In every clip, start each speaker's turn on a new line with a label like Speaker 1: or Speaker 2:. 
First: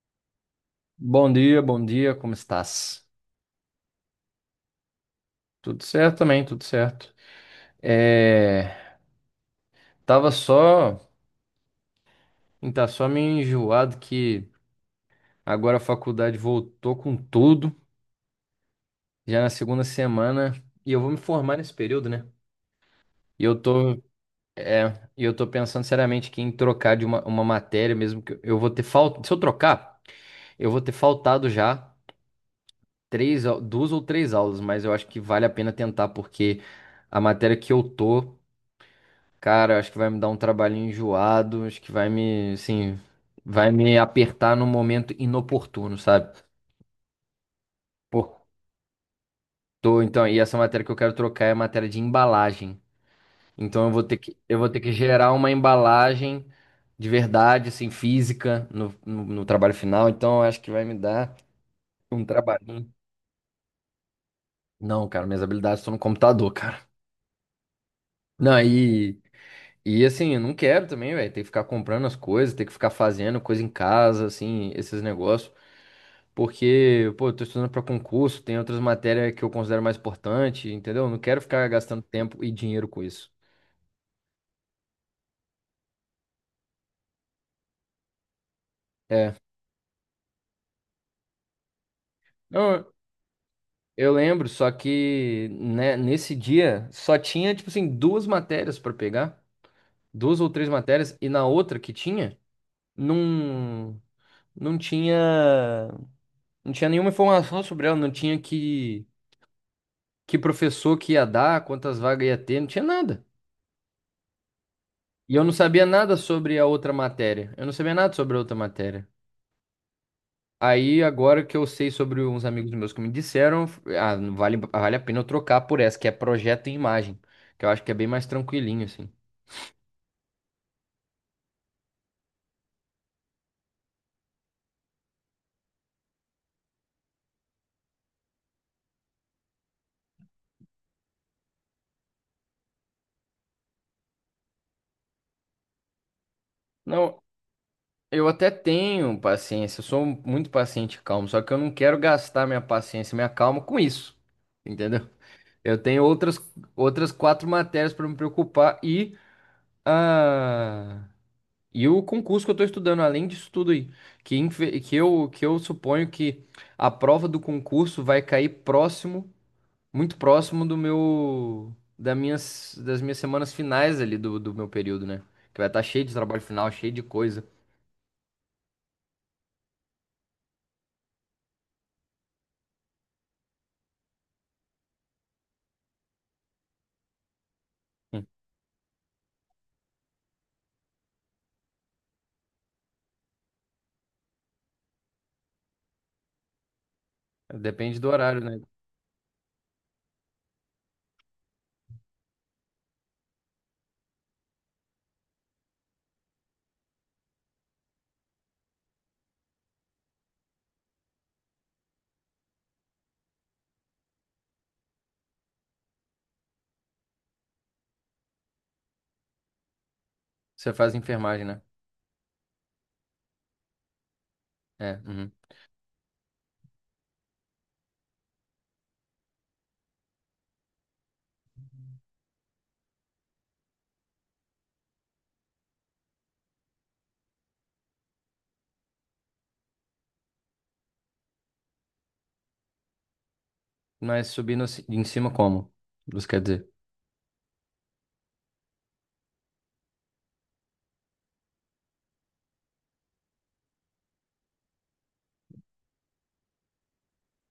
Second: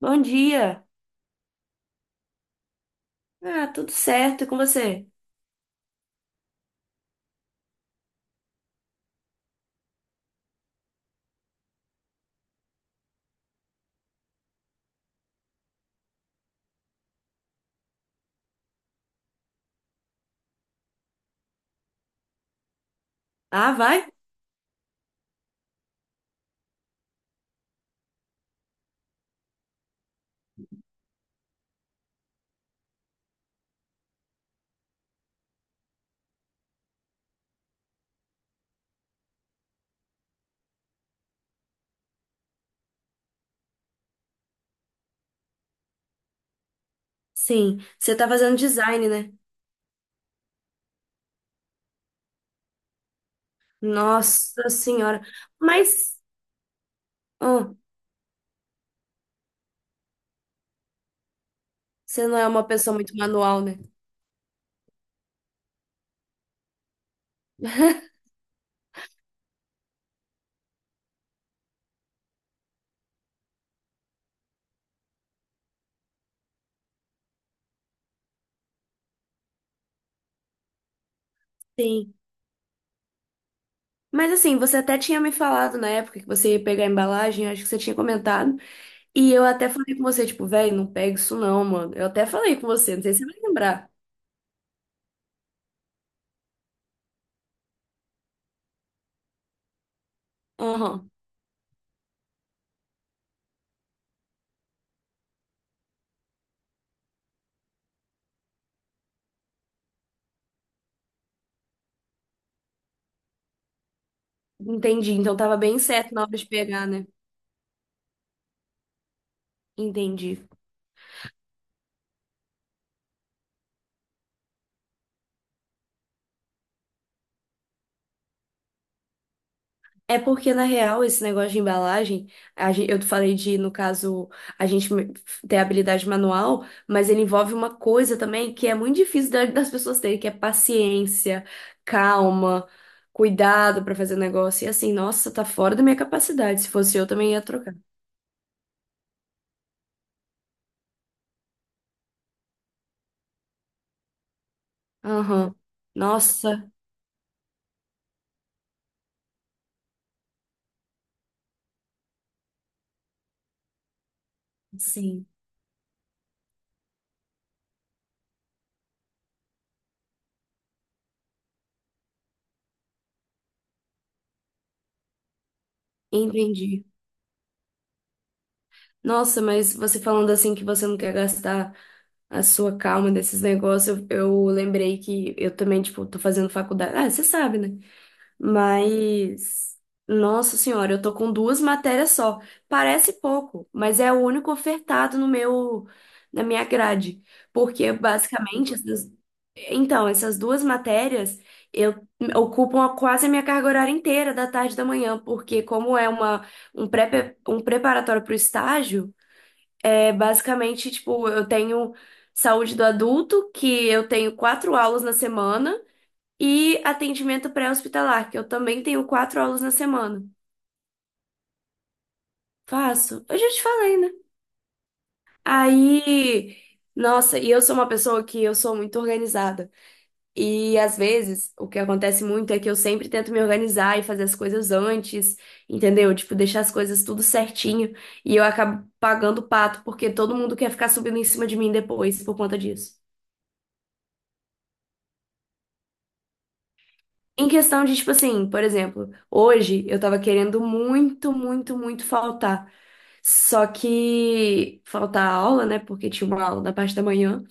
Speaker 1: Bom dia.
Speaker 2: Bom dia, como estás?
Speaker 1: Ah, tudo certo. E com você?
Speaker 2: Tudo certo também, tudo certo. É, tava só, tá só meio enjoado que agora a faculdade voltou com tudo, já na segunda semana, e eu vou me formar nesse período, né? E eu
Speaker 1: Ah,
Speaker 2: tô,
Speaker 1: vai?
Speaker 2: é, e eu tô pensando seriamente que em trocar de uma matéria, mesmo que eu vou ter falta. Se eu trocar, eu vou ter faltado já duas ou três aulas, mas eu acho que vale a pena tentar, porque a matéria que eu tô cara, eu acho que vai me dar um trabalhinho enjoado. Acho que vai me, assim, vai me apertar num momento inoportuno, sabe?
Speaker 1: Sim. Você
Speaker 2: Pô,
Speaker 1: tá fazendo design, né?
Speaker 2: tô, então, e essa matéria que eu quero trocar é a matéria de embalagem. Então eu
Speaker 1: Nossa
Speaker 2: vou ter que
Speaker 1: senhora.
Speaker 2: gerar uma
Speaker 1: Mas,
Speaker 2: embalagem de verdade,
Speaker 1: ah,
Speaker 2: assim, física no trabalho final. Então eu acho que vai me dar um
Speaker 1: você não é uma
Speaker 2: trabalhinho.
Speaker 1: pessoa muito manual, né?
Speaker 2: Não, cara, minhas habilidades estão no computador, cara. Não, e assim, eu não quero também, velho, ter que ficar comprando as coisas, ter que ficar fazendo coisa em casa, assim, esses negócios. Porque, pô, eu tô estudando para concurso, tem outras matérias que eu considero mais importante, entendeu? Não quero ficar gastando
Speaker 1: Sim.
Speaker 2: tempo e dinheiro com isso.
Speaker 1: Mas assim, você até tinha me falado na época que você ia pegar a embalagem, acho que você tinha comentado. E
Speaker 2: É.
Speaker 1: eu até falei com você, tipo, velho, não pega isso não, mano. Eu até falei com
Speaker 2: Não,
Speaker 1: você, não sei se você vai lembrar.
Speaker 2: eu lembro, só que, né, nesse dia só tinha, tipo assim, duas matérias para pegar, duas ou três
Speaker 1: Aham.
Speaker 2: matérias. E na outra que tinha, não, não tinha, não tinha nenhuma informação sobre ela. Não tinha que professor que ia dar, quantas vagas ia ter, não tinha nada.
Speaker 1: Entendi.
Speaker 2: E
Speaker 1: Então
Speaker 2: eu não
Speaker 1: tava bem
Speaker 2: sabia
Speaker 1: certo
Speaker 2: nada
Speaker 1: na hora de
Speaker 2: sobre a
Speaker 1: pegar,
Speaker 2: outra
Speaker 1: né?
Speaker 2: matéria. Eu não sabia nada sobre a outra matéria.
Speaker 1: Entendi.
Speaker 2: Aí, agora que eu sei sobre uns amigos meus que me disseram, ah, vale a pena eu trocar por essa, que é projeto e imagem, que eu acho que é bem mais tranquilinho, assim.
Speaker 1: É porque, na real, esse negócio de embalagem, eu falei de, no caso, a gente me- ter habilidade manual, mas ele envolve uma coisa também que é muito difícil das pessoas terem, que é paciência, calma, cuidado pra fazer o negócio. E assim, nossa, tá fora da minha capacidade. Se fosse eu,
Speaker 2: Não,
Speaker 1: também ia trocar.
Speaker 2: eu até tenho paciência, eu sou muito paciente e calmo, só que eu não quero gastar minha paciência e minha calma com isso, entendeu?
Speaker 1: Aham.
Speaker 2: Eu tenho
Speaker 1: Nossa,
Speaker 2: outras quatro matérias para me preocupar ah, e o concurso que eu estou estudando, além disso tudo aí,
Speaker 1: sim,
Speaker 2: que eu suponho que a prova do concurso vai cair próximo. Muito próximo do meu da minhas das minhas semanas finais ali do meu período, né? Que vai estar cheio de trabalho final,
Speaker 1: entendi.
Speaker 2: cheio de coisa.
Speaker 1: Nossa, mas você falando assim que você não quer gastar a sua calma desses negócios, eu lembrei que eu também, tipo, tô fazendo faculdade. Ah, você sabe, né?
Speaker 2: Hum.
Speaker 1: Mas, nossa senhora, eu tô com duas matérias só. Parece pouco, mas é o único ofertado no meu, na minha grade. Porque
Speaker 2: Depende do horário, né?
Speaker 1: basicamente, então, essas duas matérias eu ocupam quase a minha carga horária inteira da tarde e da manhã, porque como é um preparatório para o estágio, é basicamente, tipo, eu tenho saúde do adulto, que eu tenho 4 aulas na semana. E atendimento pré-hospitalar, que eu também tenho 4 aulas na semana.
Speaker 2: Você faz enfermagem, né?
Speaker 1: Faço. Eu já te falei, né?
Speaker 2: É, uhum.
Speaker 1: Aí, nossa, e eu sou uma pessoa que eu sou muito organizada. E às vezes, o que acontece muito é que eu sempre tento me organizar e fazer as coisas antes, entendeu? Tipo, deixar as coisas tudo certinho. E eu acabo pagando o pato, porque todo mundo quer ficar subindo em cima de mim depois por conta disso.
Speaker 2: Mas subindo em cima como? Isso quer dizer.
Speaker 1: Em questão de, tipo assim, por exemplo, hoje eu tava querendo muito, muito, muito faltar. Só que falta a aula, né? Porque tinha uma aula da parte da manhã.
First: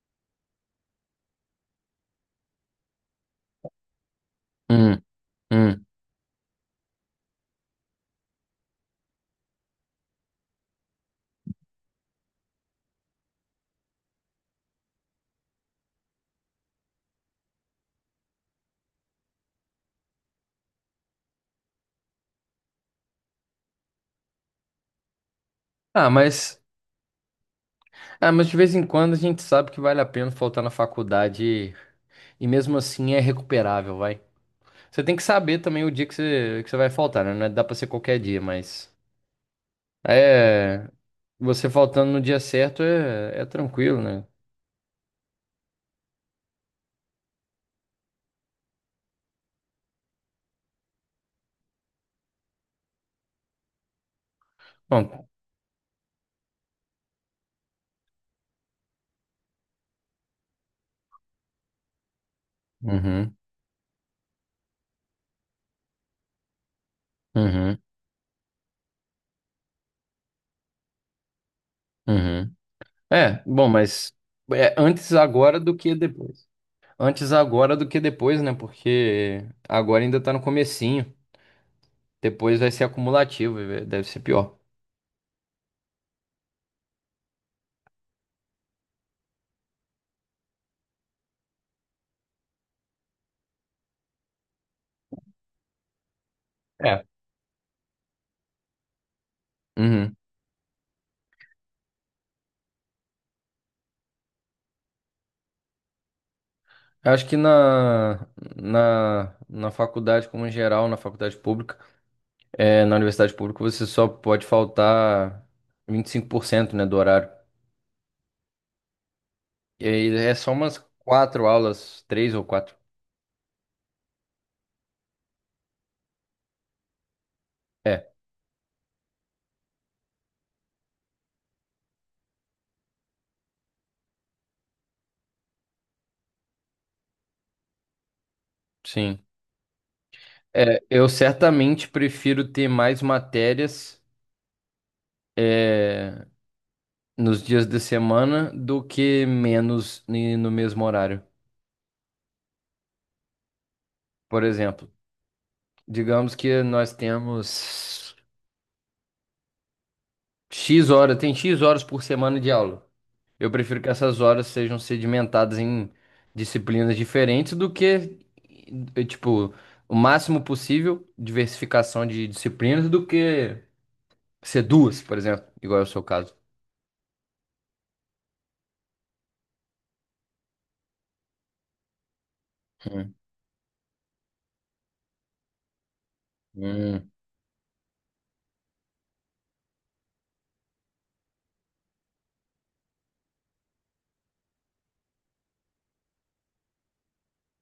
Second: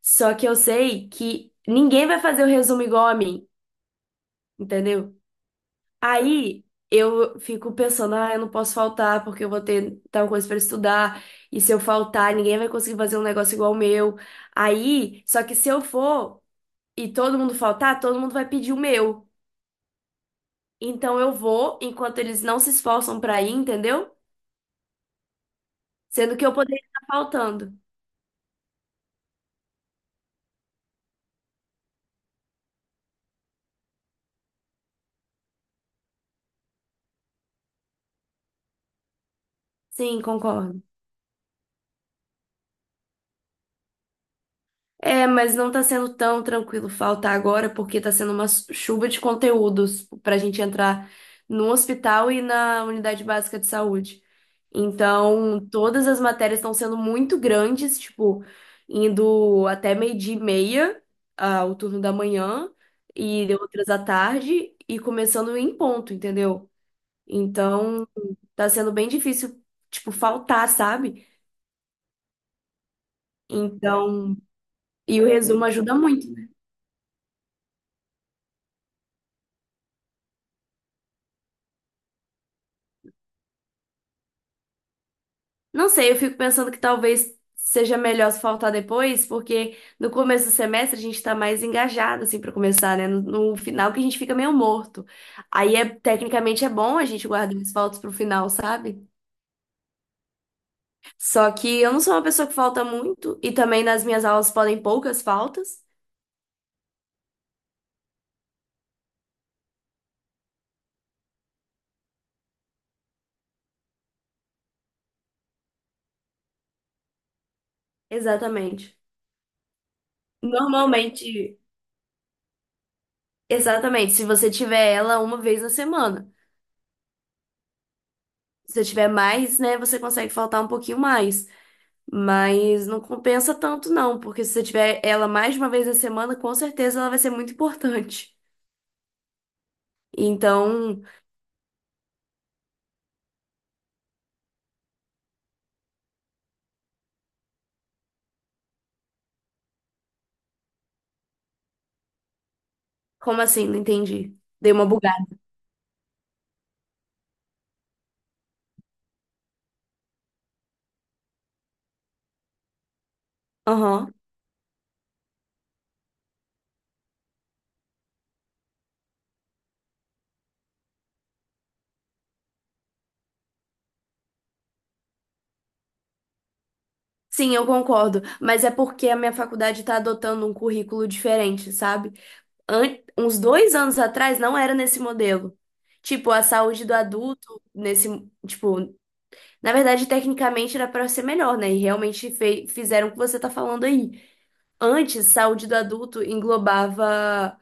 Speaker 1: Só que eu sei que ninguém vai fazer o resumo igual a mim,
Speaker 2: Hum,
Speaker 1: entendeu?
Speaker 2: hum.
Speaker 1: Aí eu fico pensando, ah, eu não posso faltar porque eu vou ter tal coisa para estudar. E se eu faltar, ninguém vai conseguir fazer um negócio igual o meu. Aí, só que se eu for e todo mundo faltar, todo mundo vai pedir o meu. Então eu vou enquanto eles não se esforçam para ir, entendeu?
Speaker 2: Ah,
Speaker 1: Sendo que eu
Speaker 2: mas
Speaker 1: poderia estar faltando.
Speaker 2: ah, mas de vez em quando a gente sabe que vale a pena faltar na faculdade e mesmo assim é recuperável, vai. Você tem que saber também o dia que você vai faltar, né? Não é- dá pra ser qualquer dia, mas
Speaker 1: Sim, concordo.
Speaker 2: é, você faltando no dia certo é tranquilo, né?
Speaker 1: É, mas não tá sendo tão tranquilo faltar agora, porque tá sendo uma chuva de conteúdos pra gente entrar no hospital e na unidade básica de saúde.
Speaker 2: Bom,
Speaker 1: Então, todas as matérias estão sendo muito grandes, tipo, indo até meio-dia e meia, ah, o turno da manhã,
Speaker 2: uhum,
Speaker 1: e outras à tarde, e começando em ponto, entendeu?
Speaker 2: uhum,
Speaker 1: Então, tá sendo bem difícil, tipo, faltar, sabe?
Speaker 2: uhum. É, bom, mas
Speaker 1: Então,
Speaker 2: é antes
Speaker 1: e o
Speaker 2: agora
Speaker 1: resumo
Speaker 2: do que
Speaker 1: ajuda muito.
Speaker 2: depois. Antes agora do que depois, né? Porque agora ainda tá no comecinho. Depois vai ser acumulativo, e deve ser pior.
Speaker 1: Não sei, eu fico pensando que talvez seja melhor se faltar depois, porque no começo do semestre a gente tá mais engajado, assim, pra começar, né? No, no final que a gente fica meio morto. Aí, é, tecnicamente, é bom a
Speaker 2: É.
Speaker 1: gente guardar os faltos pro final, sabe?
Speaker 2: Uhum.
Speaker 1: Só que eu não sou uma pessoa que falta muito, e também nas minhas aulas podem poucas faltas.
Speaker 2: Eu acho que na faculdade, como em geral, na faculdade pública, na universidade pública, você só pode faltar 25%, né, do horário.
Speaker 1: Exatamente.
Speaker 2: E aí, é só umas quatro
Speaker 1: Normalmente,
Speaker 2: aulas, três ou quatro.
Speaker 1: exatamente, se você tiver ela uma vez na semana.
Speaker 2: É,
Speaker 1: Se você tiver mais, né, você consegue faltar um pouquinho mais. Mas não compensa tanto, não, porque se você tiver ela mais de uma vez na semana, com certeza ela vai ser muito importante.
Speaker 2: sim. É,
Speaker 1: Então,
Speaker 2: eu certamente prefiro ter mais matérias, é, nos dias de semana do que menos no mesmo horário.
Speaker 1: como assim? Não entendi.
Speaker 2: Por
Speaker 1: Dei uma
Speaker 2: exemplo,
Speaker 1: bugada.
Speaker 2: digamos que nós temos X horas, tem X horas por semana de aula. Eu prefiro que
Speaker 1: Aham.
Speaker 2: essas horas sejam sedimentadas em disciplinas diferentes do que, tipo, o máximo possível diversificação de disciplinas do que ser duas, por exemplo, igual é o seu caso.
Speaker 1: Sim, eu concordo. Mas é porque a minha faculdade está adotando um currículo diferente, sabe?
Speaker 2: Hum,
Speaker 1: Uns 2 anos atrás não era nesse modelo. Tipo, a saúde do
Speaker 2: hum,
Speaker 1: adulto, nesse. Tipo, na verdade, tecnicamente era para ser melhor, né? E realmente fizeram o que você tá falando aí. Antes, saúde do adulto englobava.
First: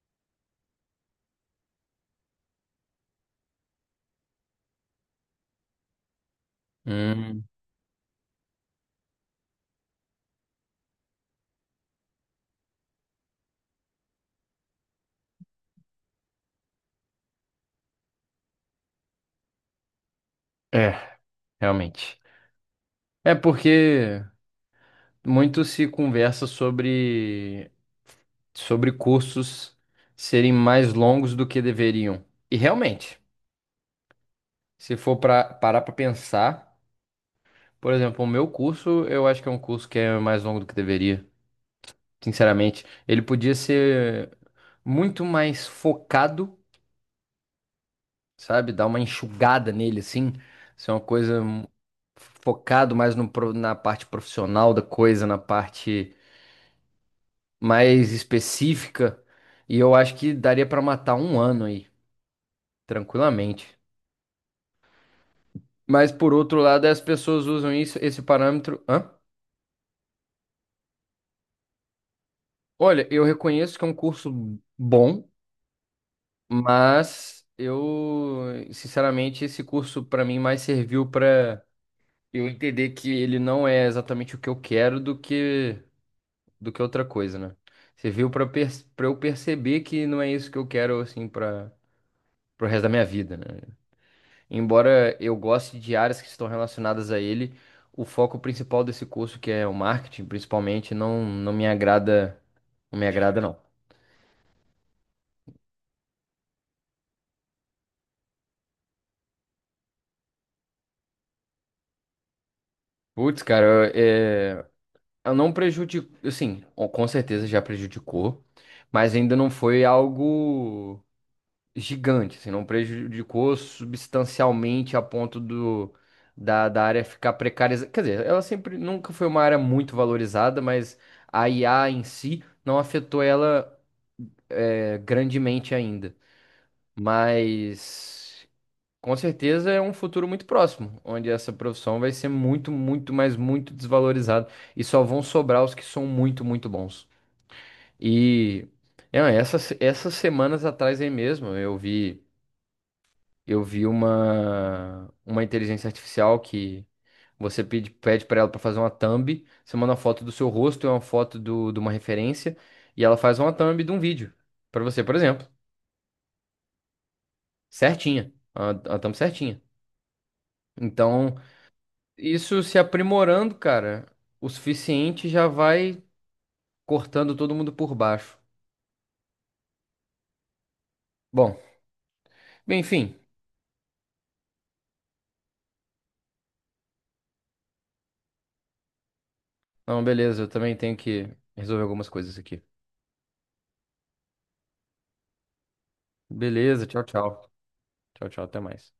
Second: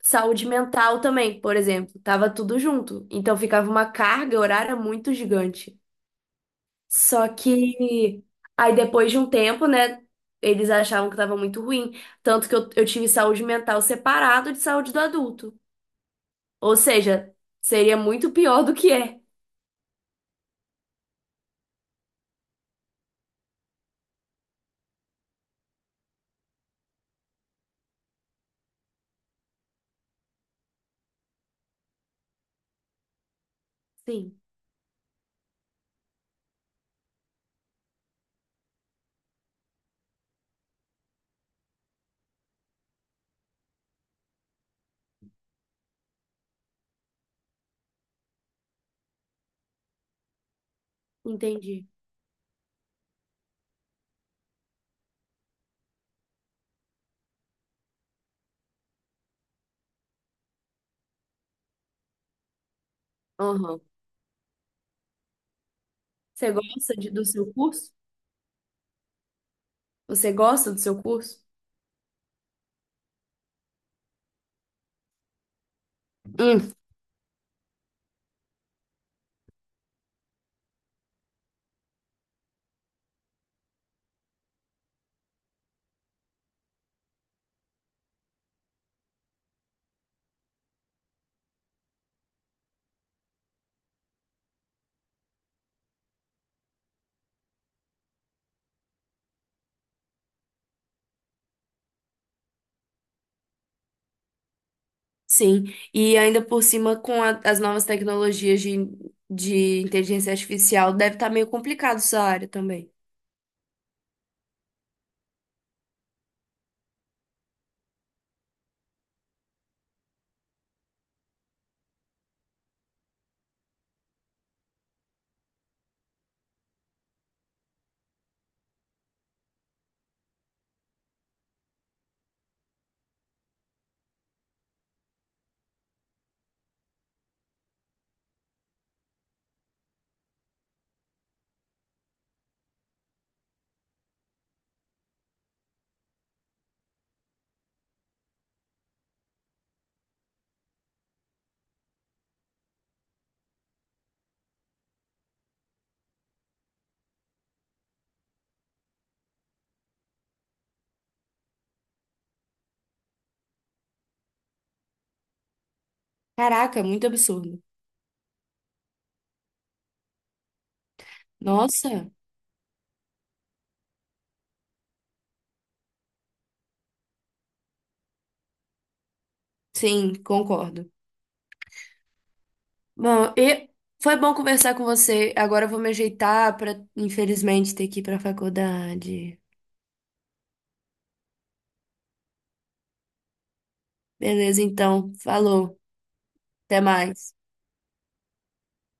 Speaker 1: Saúde mental também, por exemplo, tava tudo junto. Então ficava uma carga horária muito gigante. Só
Speaker 2: hum.
Speaker 1: que aí depois de um tempo, né, eles achavam que tava muito ruim. Tanto que eu tive saúde mental separado de saúde do adulto. Ou seja, seria muito pior do que é.
Speaker 2: É, realmente. É porque muito se conversa sobre cursos serem mais longos do que deveriam. E realmente,
Speaker 1: Sim,
Speaker 2: se for para parar para pensar, por exemplo, o meu curso, eu acho que é um curso que é mais longo do que deveria, sinceramente. Ele podia ser muito mais focado, sabe? Dar uma enxugada nele, assim. Ser uma coisa,
Speaker 1: entendi.
Speaker 2: focado mais no, pro- na parte profissional da coisa, na parte mais específica. E eu acho que daria pra matar um ano aí, tranquilamente.
Speaker 1: Aham.
Speaker 2: Mas, por
Speaker 1: Você
Speaker 2: outro lado,
Speaker 1: gosta
Speaker 2: as
Speaker 1: de- do
Speaker 2: pessoas
Speaker 1: seu
Speaker 2: usam
Speaker 1: curso?
Speaker 2: isso, esse parâmetro. Hã?
Speaker 1: Você gosta do seu curso?
Speaker 2: Olha, eu reconheço que é um curso bom, mas eu, sinceramente, esse curso pra mim mais serviu pra eu entender que ele não é exatamente o que eu quero do que outra coisa, né? Serviu para eu perceber que não é isso que eu quero, assim, para pro resto da minha vida, né? Embora eu goste de áreas que estão relacionadas a ele, o foco principal desse curso, que é o marketing, principalmente, não não me agrada, não me agrada não.
Speaker 1: Sim, e ainda por cima com as novas tecnologias de inteligência artificial, deve estar meio complicado essa área também.
Speaker 2: Putz, cara, eu, é, eu não prejudico, assim, com certeza já prejudicou, mas ainda não foi algo gigante, assim, não prejudicou substancialmente a ponto da área ficar precarizada. Quer dizer, ela sempre nunca foi uma área muito valorizada, mas a IA em si não afetou ela, grandemente, ainda. Mas com certeza é um futuro muito próximo, onde essa profissão vai ser muito, muito, mas muito desvalorizada, e só vão sobrar os que são muito, muito bons. E é, essas semanas atrás aí mesmo eu vi. Eu vi uma inteligência artificial que você pede para ela para fazer uma thumb. Você manda uma foto do seu rosto e uma foto de uma referência, e ela faz uma thumb de um vídeo para você, por exemplo,
Speaker 1: Caraca, muito absurdo.
Speaker 2: certinha, a thumb certinha. Então,
Speaker 1: Nossa,
Speaker 2: isso se aprimorando, cara, o suficiente, já vai cortando todo mundo por baixo.
Speaker 1: sim, concordo.
Speaker 2: Bom, bem, enfim.
Speaker 1: Bom, e foi bom conversar com você. Agora eu vou me ajeitar para, infelizmente, ter que ir para a faculdade.
Speaker 2: Não, beleza, eu também tenho que resolver algumas coisas aqui.
Speaker 1: Beleza, então, falou. Até
Speaker 2: Beleza, tchau,
Speaker 1: mais.
Speaker 2: tchau. Tchau, tchau, até mais.